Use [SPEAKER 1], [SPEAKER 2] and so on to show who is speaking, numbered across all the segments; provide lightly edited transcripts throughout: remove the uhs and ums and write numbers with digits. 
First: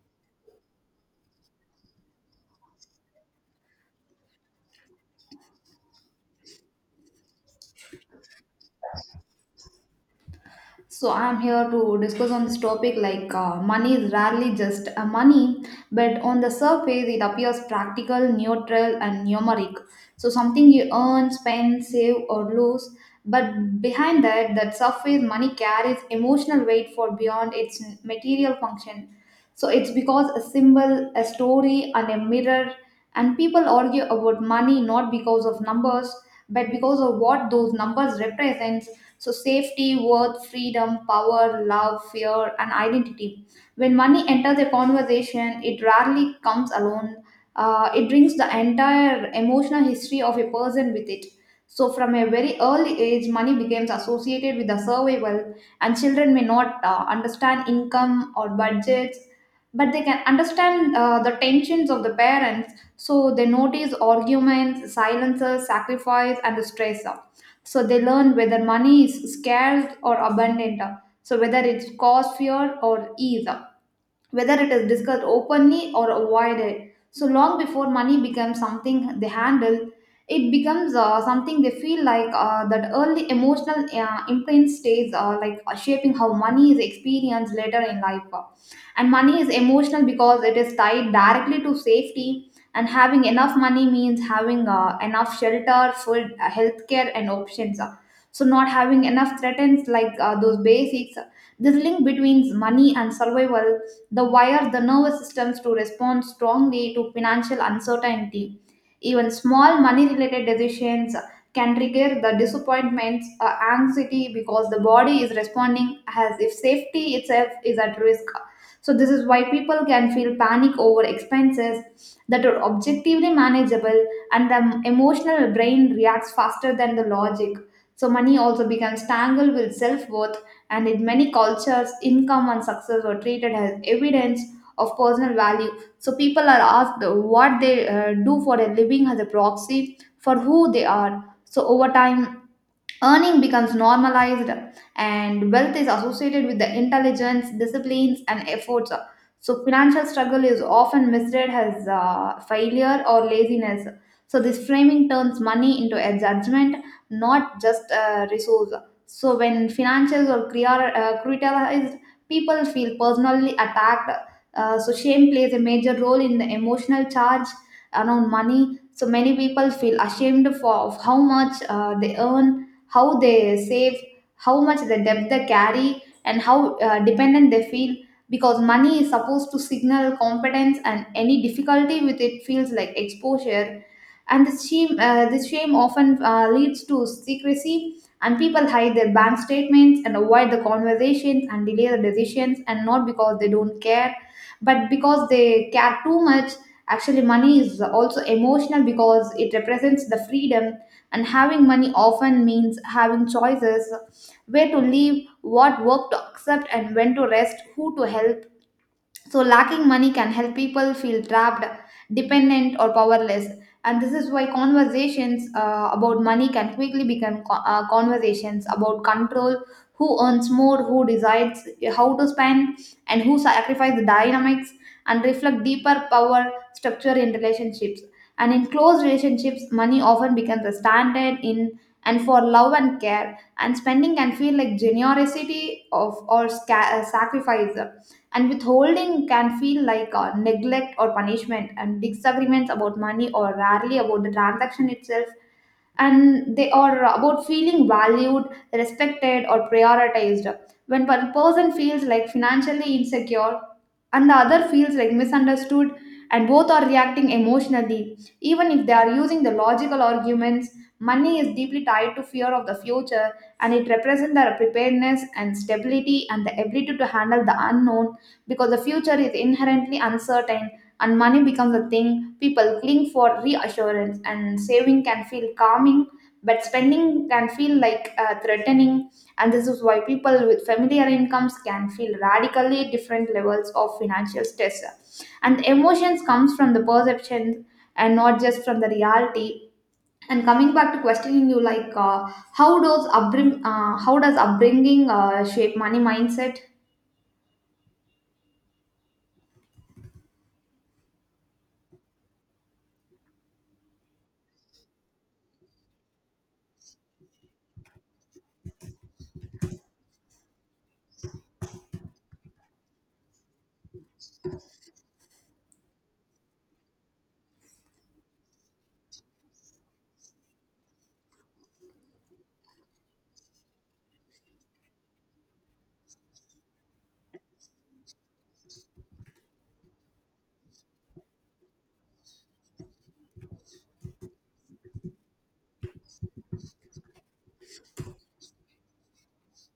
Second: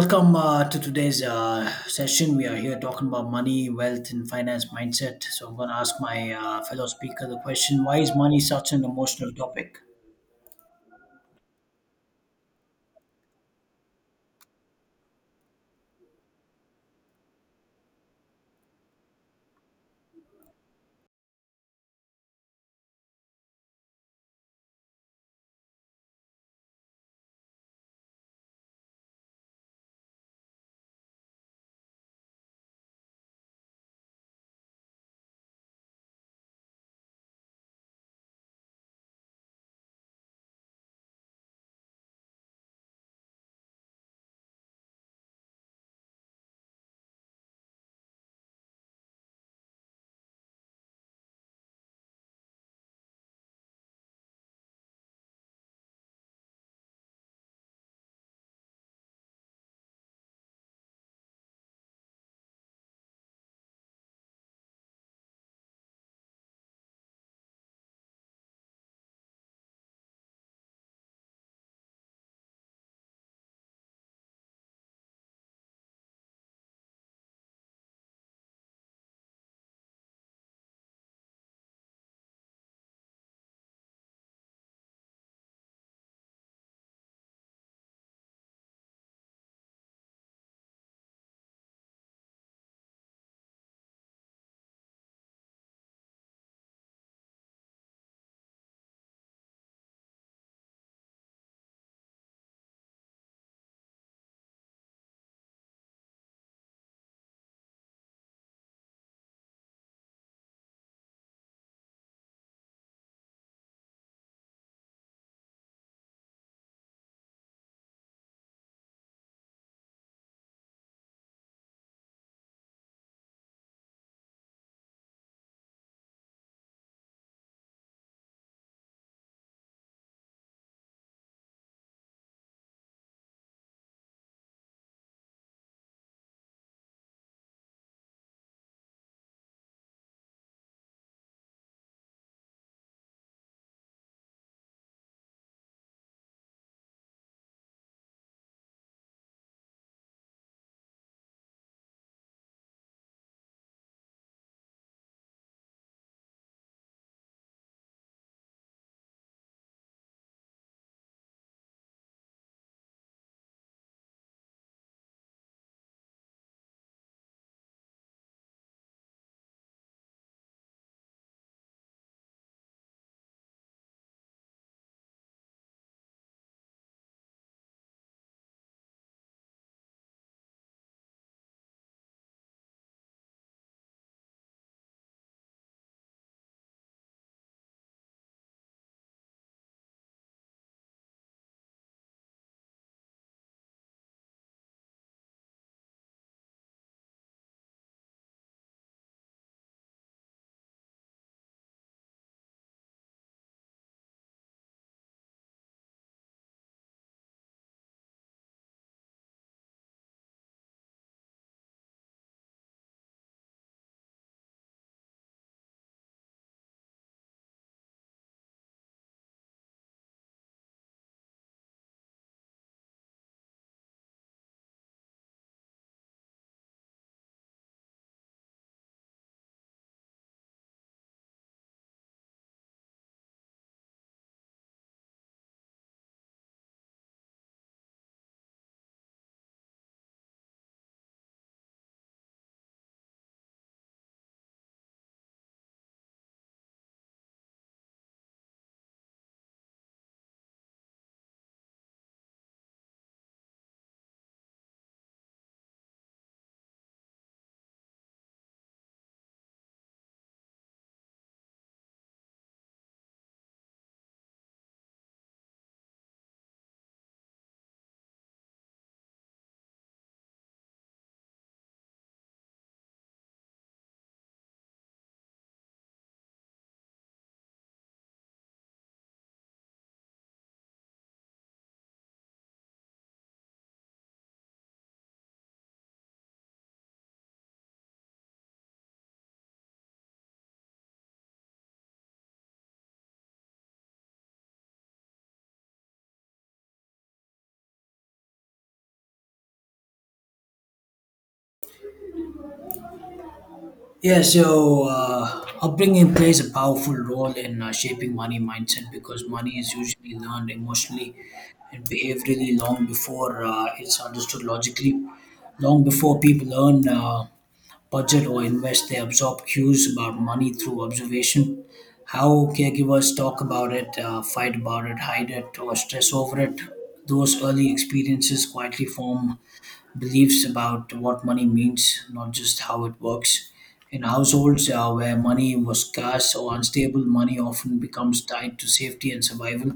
[SPEAKER 1] Welcome to today's session. We are here talking about money, wealth, and finance mindset. So, I'm going to ask my fellow speaker the question, why is money such an emotional topic?
[SPEAKER 2] So I'm here to discuss on this topic like money is rarely just a money, but on the surface it appears practical, neutral, and numeric. So something you earn, spend, save, or lose. But behind that surface money carries emotional weight for beyond its material function. So it's because a symbol, a story, and a mirror. And people argue about money not because of numbers, but because of what those numbers represent so, safety, worth, freedom, power, love, fear, and identity. When money enters a conversation, it rarely comes alone. It brings the entire emotional history of a person with it. So, from a very early age, money becomes associated with the survival, and children may not understand income or budgets, but they can understand the tensions of the parents. So, they notice arguments, silences, sacrifice, and the stress. So they learn whether money is scarce or abundant, so whether it's cause fear, or ease whether it is discussed openly or avoided. So long before money becomes something they handle, it becomes something they feel like that early emotional imprint stays shaping how money is experienced later in life. And money is emotional because it is tied directly to safety. And having enough money means having enough shelter, food, healthcare, and options. So not having enough threatens like those basics. This link between money and survival the wire the nervous systems to respond strongly to financial uncertainty. Even small money related decisions can trigger the disappointments or anxiety because the body is responding as if safety itself is at risk. So, this is why people can feel panic over expenses that are objectively manageable, and the emotional brain reacts faster than the logic. So, money also becomes tangled with self worth and in many cultures, income and success were treated as evidence of personal value. So people are asked what they do for a living as a proxy for who they are. So over time, earning becomes normalized, and wealth is associated with the intelligence, disciplines, and efforts. So, financial struggle is often misread as failure or laziness. So, this framing turns money into a judgment, not just a resource. So, when financials are criticized, people feel personally attacked. So, shame plays a major role in the emotional charge around money. So, many people feel ashamed for of how much they earn how they save, how much the debt they carry, and how dependent they feel because money is supposed to signal competence and any difficulty with it feels like exposure. And this shame often leads to secrecy, and people hide their bank statements and avoid the conversations and delay the decisions, and not because they don't care, but because they care too much actually money is also emotional because it represents the freedom and having money often means having choices where to live, what work to accept, and when to rest, who to help, so, lacking money can help people feel trapped, dependent, or powerless. And this is why conversations about money can quickly become conversations about control who earns more, who decides how to spend, and who sacrifices. The dynamics and reflect deeper power structure in relationships. And in close relationships, money often becomes a standard in and for love and care, and spending can feel like generosity of or sacrifice and withholding can feel like neglect or punishment, and disagreements about money or rarely about the transaction itself. And they are about feeling valued, respected, or prioritized. When one person feels like financially insecure, and the other feels like misunderstood, and both are reacting emotionally, even if they are using the logical arguments, money is deeply tied to fear of the future and it represents their preparedness and stability and the ability to handle the unknown because the future is inherently uncertain and money becomes a thing people cling for reassurance and saving can feel calming but spending can feel like threatening and this is why people with familiar incomes can feel radically different levels of financial stress and emotions comes from the perception and not just from the reality and coming back to questioning you like how does upbringing shape money mindset.
[SPEAKER 1] Yeah, so upbringing plays a powerful role in shaping money mindset because money is usually learned emotionally and behaviorally long before it's understood logically. Long before people learn budget or invest, they absorb cues about money through observation. How caregivers talk about it, fight about it, hide it, or stress over it. Those early experiences quietly form beliefs about what money means, not just how it works. In households where money was scarce or unstable, money often becomes tied to safety and survival.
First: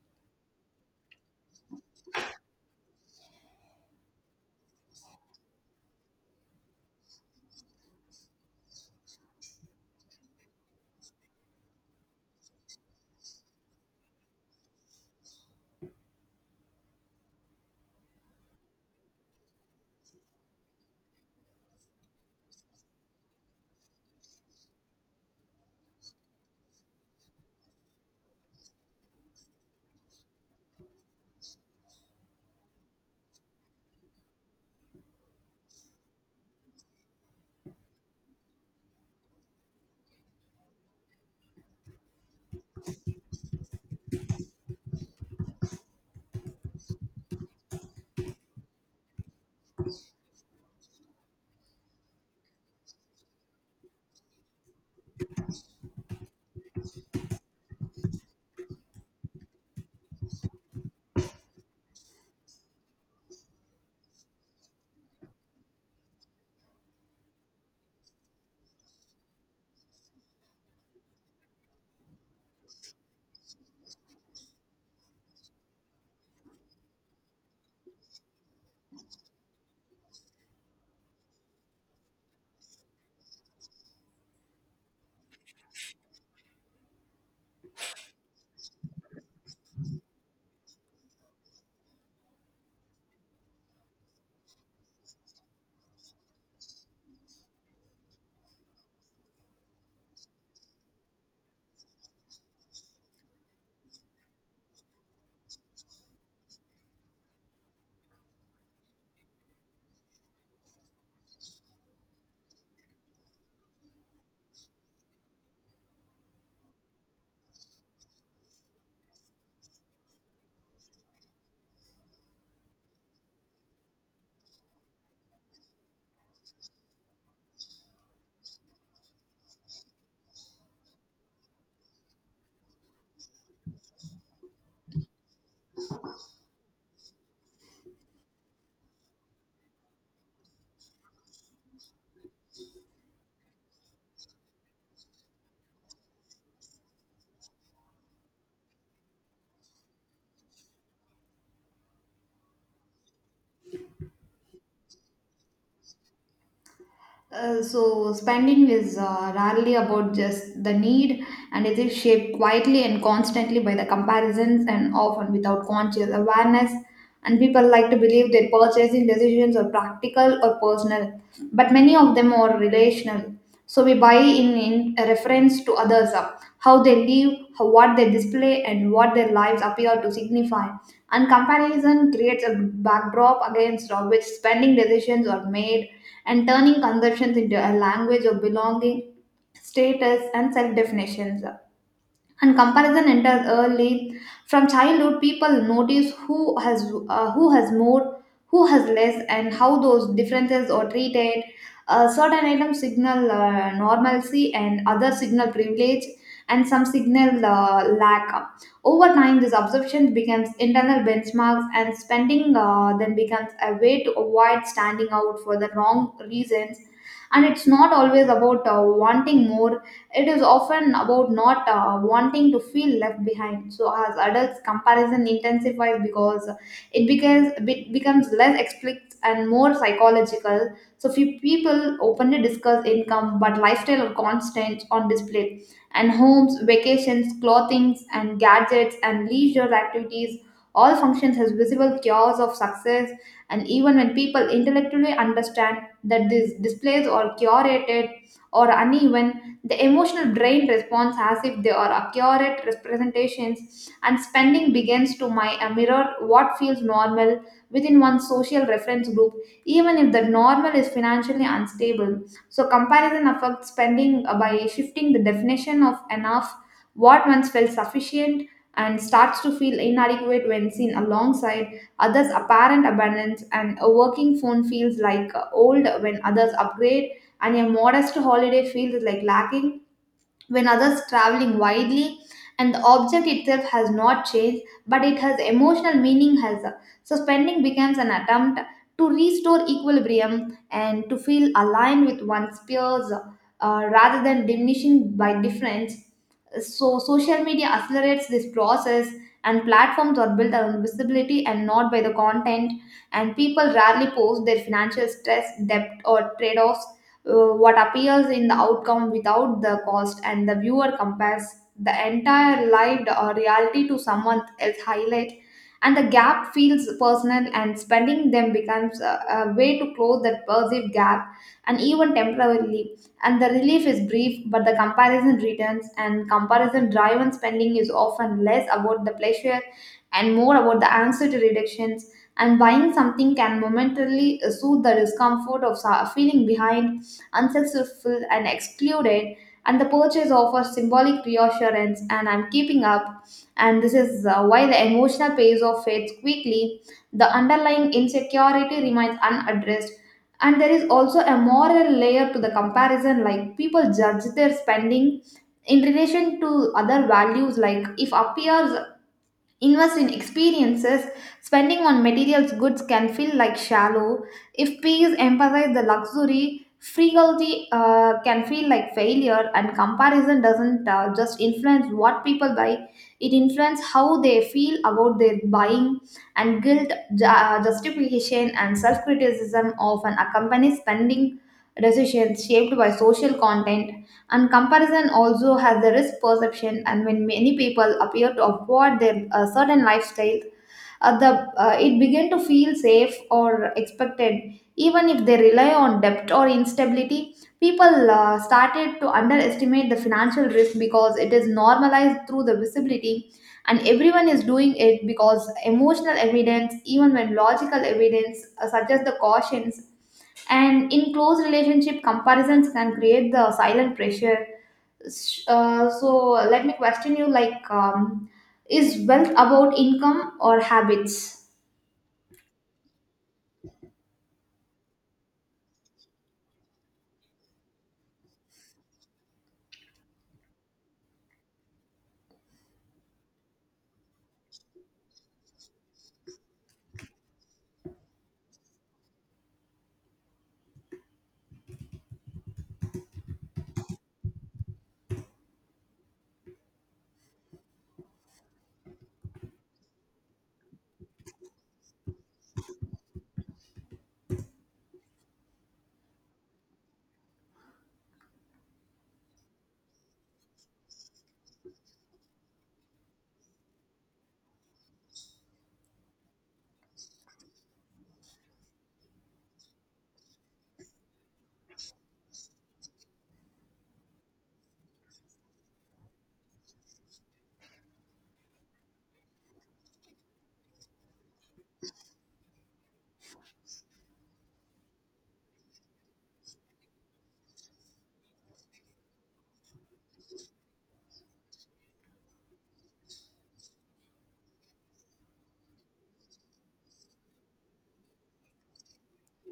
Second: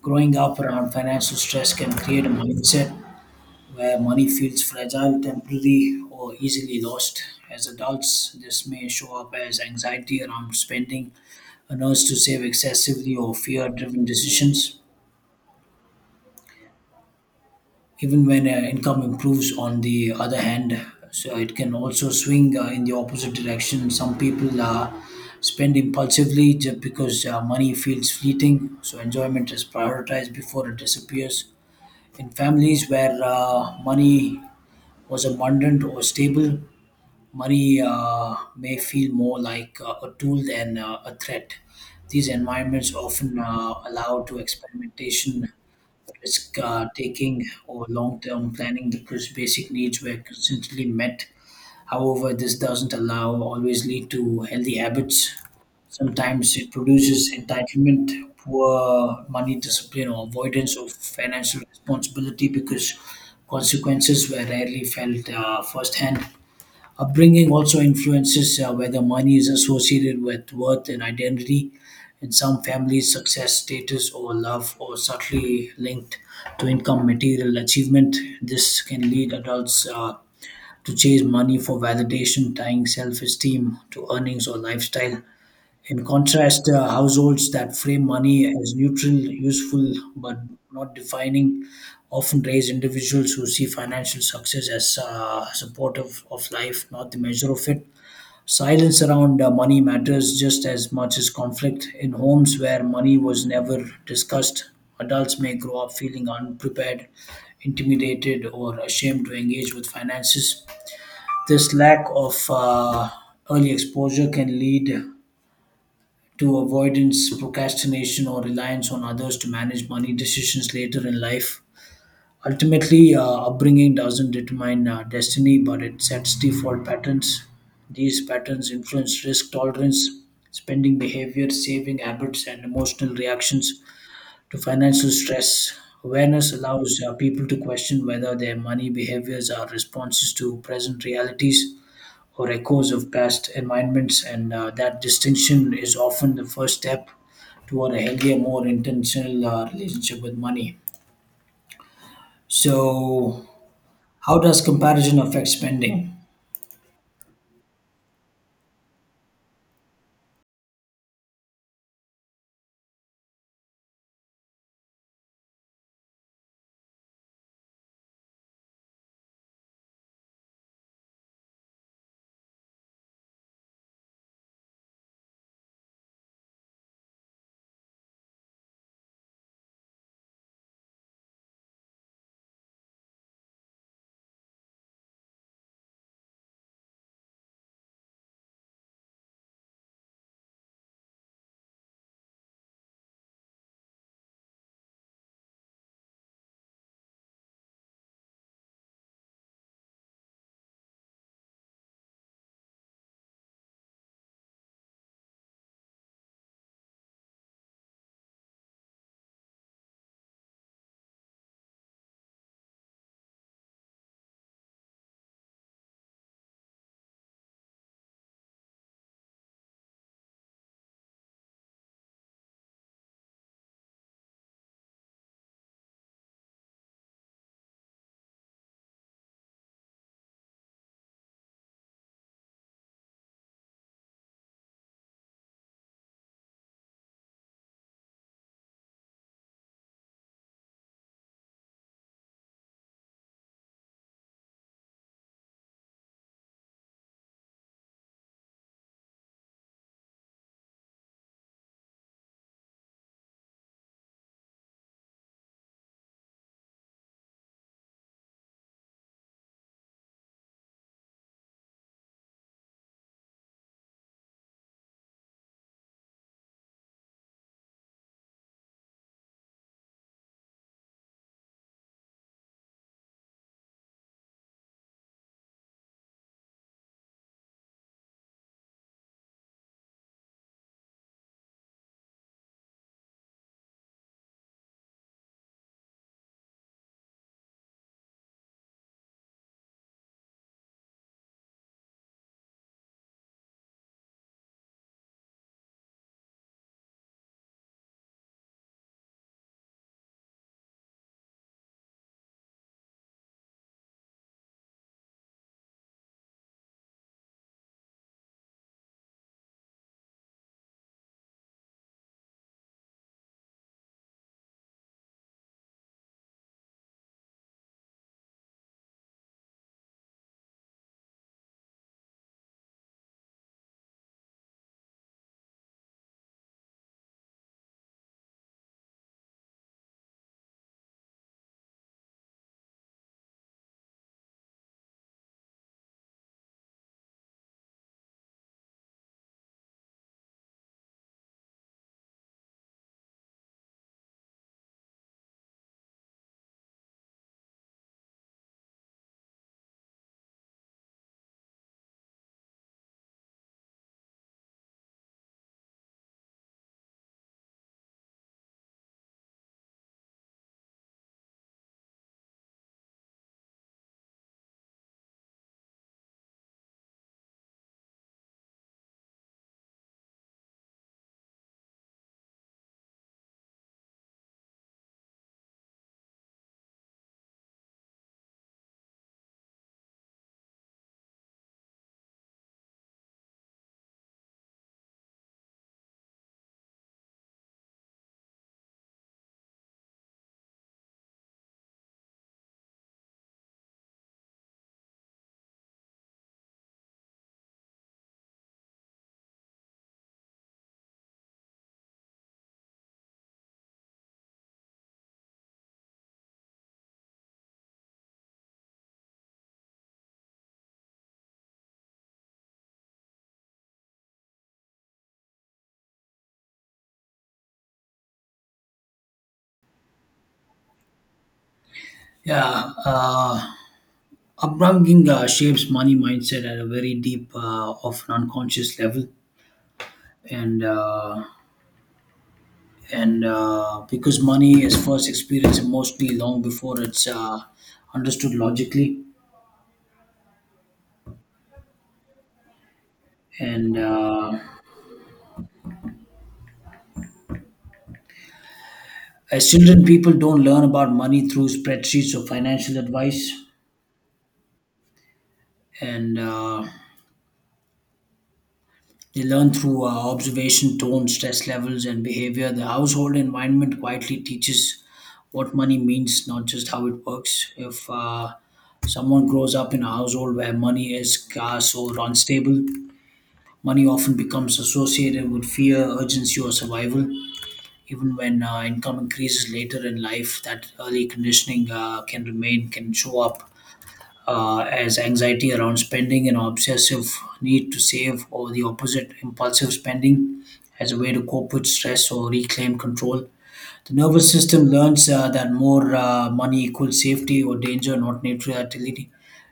[SPEAKER 1] Growing up around financial stress can create a mindset where money feels fragile, temporary, or easily lost. As adults, this may show up as anxiety around spending, a urge to save excessively, or fear driven decisions. Even when income improves, on the other hand, so it can also swing in the opposite direction. Some people spend impulsively just because money feels fleeting, so enjoyment is prioritized before it disappears. In families where money was abundant or stable, money may feel more like a tool than a threat. These environments often allow to experimentation risk taking or long term planning because basic needs were consistently met. However, this doesn't allow always lead to healthy habits. Sometimes it produces entitlement, poor money discipline, or avoidance of financial responsibility because consequences were rarely felt firsthand. Upbringing also influences whether money is associated with worth and identity. In some families, success, status, or love are subtly linked to income, material achievement. This can lead adults to chase money for validation, tying self esteem to earnings or lifestyle. In contrast, households that frame money as neutral, useful, but not defining often raise individuals who see financial success as supportive of life, not the measure of it. Silence around money matters just as much as conflict. In homes where money was never discussed, adults may grow up feeling unprepared, intimidated, or ashamed to engage with finances. This lack of early exposure can lead to avoidance, procrastination, or reliance on others to manage money decisions later in life. Ultimately, upbringing doesn't determine destiny, but it sets default patterns. These patterns influence risk tolerance, spending behavior, saving habits, and emotional reactions to financial stress. Awareness allows people to question whether their money behaviors are responses to present realities or echoes of past environments, and that distinction is often the first step toward a healthier, more intentional relationship with money. So, how does comparison affect spending?
[SPEAKER 2] So spending is rarely about just the need and it is shaped quietly and constantly by the comparisons and often without conscious awareness and people like to believe their purchasing decisions are practical or personal but many of them are relational so we buy in reference to others how they live how, what they display and what their lives appear to signify and comparison creates a backdrop against which spending decisions are made and turning conversions into a language of belonging, status, and self definitions and comparison enters early from childhood people notice who has more who has less and how those differences are treated certain items signal normalcy and other signal privilege and some signal lack over time this absorption becomes internal benchmarks and spending then becomes a way to avoid standing out for the wrong reasons and it's not always about wanting more it is often about not wanting to feel left behind. So, as adults, comparison intensifies because it becomes less explicit and more psychological. So, few people openly discuss income but lifestyle are constant on display, and homes, vacations, clothings, and gadgets and leisure activities all functions as visible cures of success and even when people intellectually understand that these displays are curated or uneven the emotional brain responds as if they are accurate representations, and spending begins to mirror what feels normal within one's social reference group, even if the normal is financially unstable. So, comparison affects spending by shifting the definition of enough, what once felt sufficient, and starts to feel inadequate when seen alongside others' apparent abundance, and a working phone feels like old when others upgrade and a modest holiday feels like lacking when others traveling widely and the object itself has not changed but it has emotional meaning has so spending becomes an attempt to restore equilibrium and to feel aligned with one's peers rather than diminishing by difference so social media accelerates this process and platforms are built around visibility and not by the content and people rarely post their financial stress debt or trade-offs what appears in the outcome without the cost, and the viewer compares the entire lived reality to someone else's highlight. And the gap feels personal, and spending them becomes a way to close that perceived gap and even temporarily. And the relief is brief, but the comparison returns, and comparison driven spending is often less about the pleasure and more about the anxiety reductions and buying something can momentarily soothe the discomfort of feeling behind unsuccessful, and excluded. And the purchase offers symbolic reassurance, and I'm keeping up. And this is why the emotional pays off fades quickly. The underlying insecurity remains unaddressed. And there is also a moral layer to the comparison, like people judge their spending in relation to other values like if appears invest in experiences. Spending on materials goods can feel like shallow. If peers emphasize the luxury, frugality can feel like failure, and comparison doesn't just influence what people buy, it influences how they feel about their buying. And guilt, justification, and self criticism often accompany spending decisions shaped by social content and comparison also has the risk perception, and when many people appear to avoid their certain lifestyle, the it begin to feel safe or expected. Even if they rely on debt or instability, people started to underestimate the financial risk because it is normalized through the visibility, and everyone is doing it because emotional evidence, even when logical evidence, suggests the cautions and in close relationship comparisons can create the silent pressure So let me question you like is wealth about income or habits
[SPEAKER 1] Yeah, uh, upbringing shapes money mindset at a very deep, often unconscious level, and uh, and because money is first experienced mostly long before it's understood logically, and as children, people don't learn about money through spreadsheets or financial advice, and they learn through observation, tone, stress levels, and behavior. The household environment quietly teaches what money means, not just how it works. If someone grows up in a household where money is scarce or unstable, money often becomes associated with fear, urgency, or survival. Even when income increases later in life, that early conditioning can remain, can show up as anxiety around spending and obsessive need to save, or the opposite, impulsive spending as a way to cope with stress or reclaim control. The nervous system learns that more money equals safety or danger, not neutrality.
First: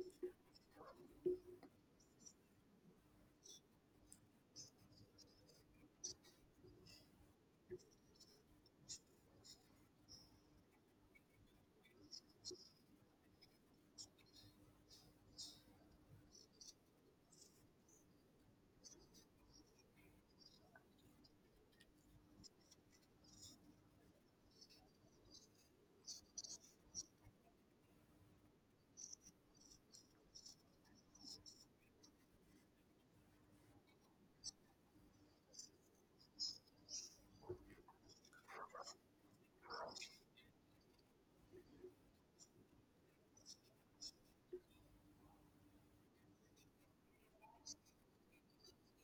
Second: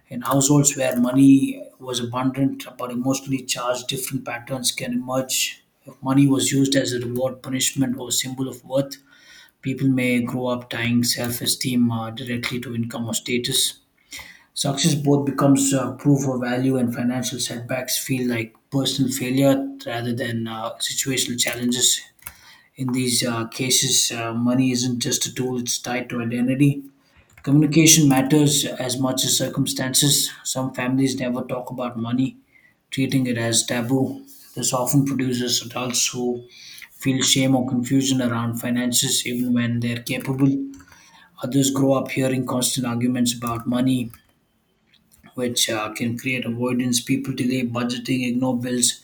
[SPEAKER 1] In households where money was abundant but emotionally charged, different patterns can emerge. If money was used as a reward, punishment, or symbol of worth, people may grow up tying self esteem directly to income or status. Success both becomes proof of value, and financial setbacks feel like personal failure rather than situational challenges. In these cases, money isn't just a tool, it's tied to identity. Communication matters as much as circumstances. Some families never talk about money, treating it as taboo. This often produces adults who feel shame or confusion around finances even when they're capable. Others grow up hearing constant arguments about money, which can create avoidance. People delay budgeting, ignore bills,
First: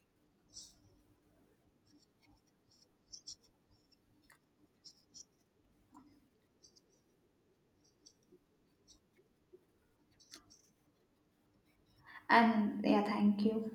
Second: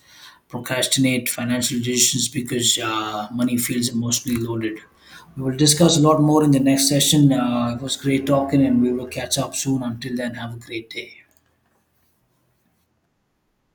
[SPEAKER 1] procrastinate financial decisions because money feels emotionally loaded. We will discuss a lot more in the next session. It was great talking, and we will catch up soon. Until then, have a great day.
[SPEAKER 2] and yeah thank you.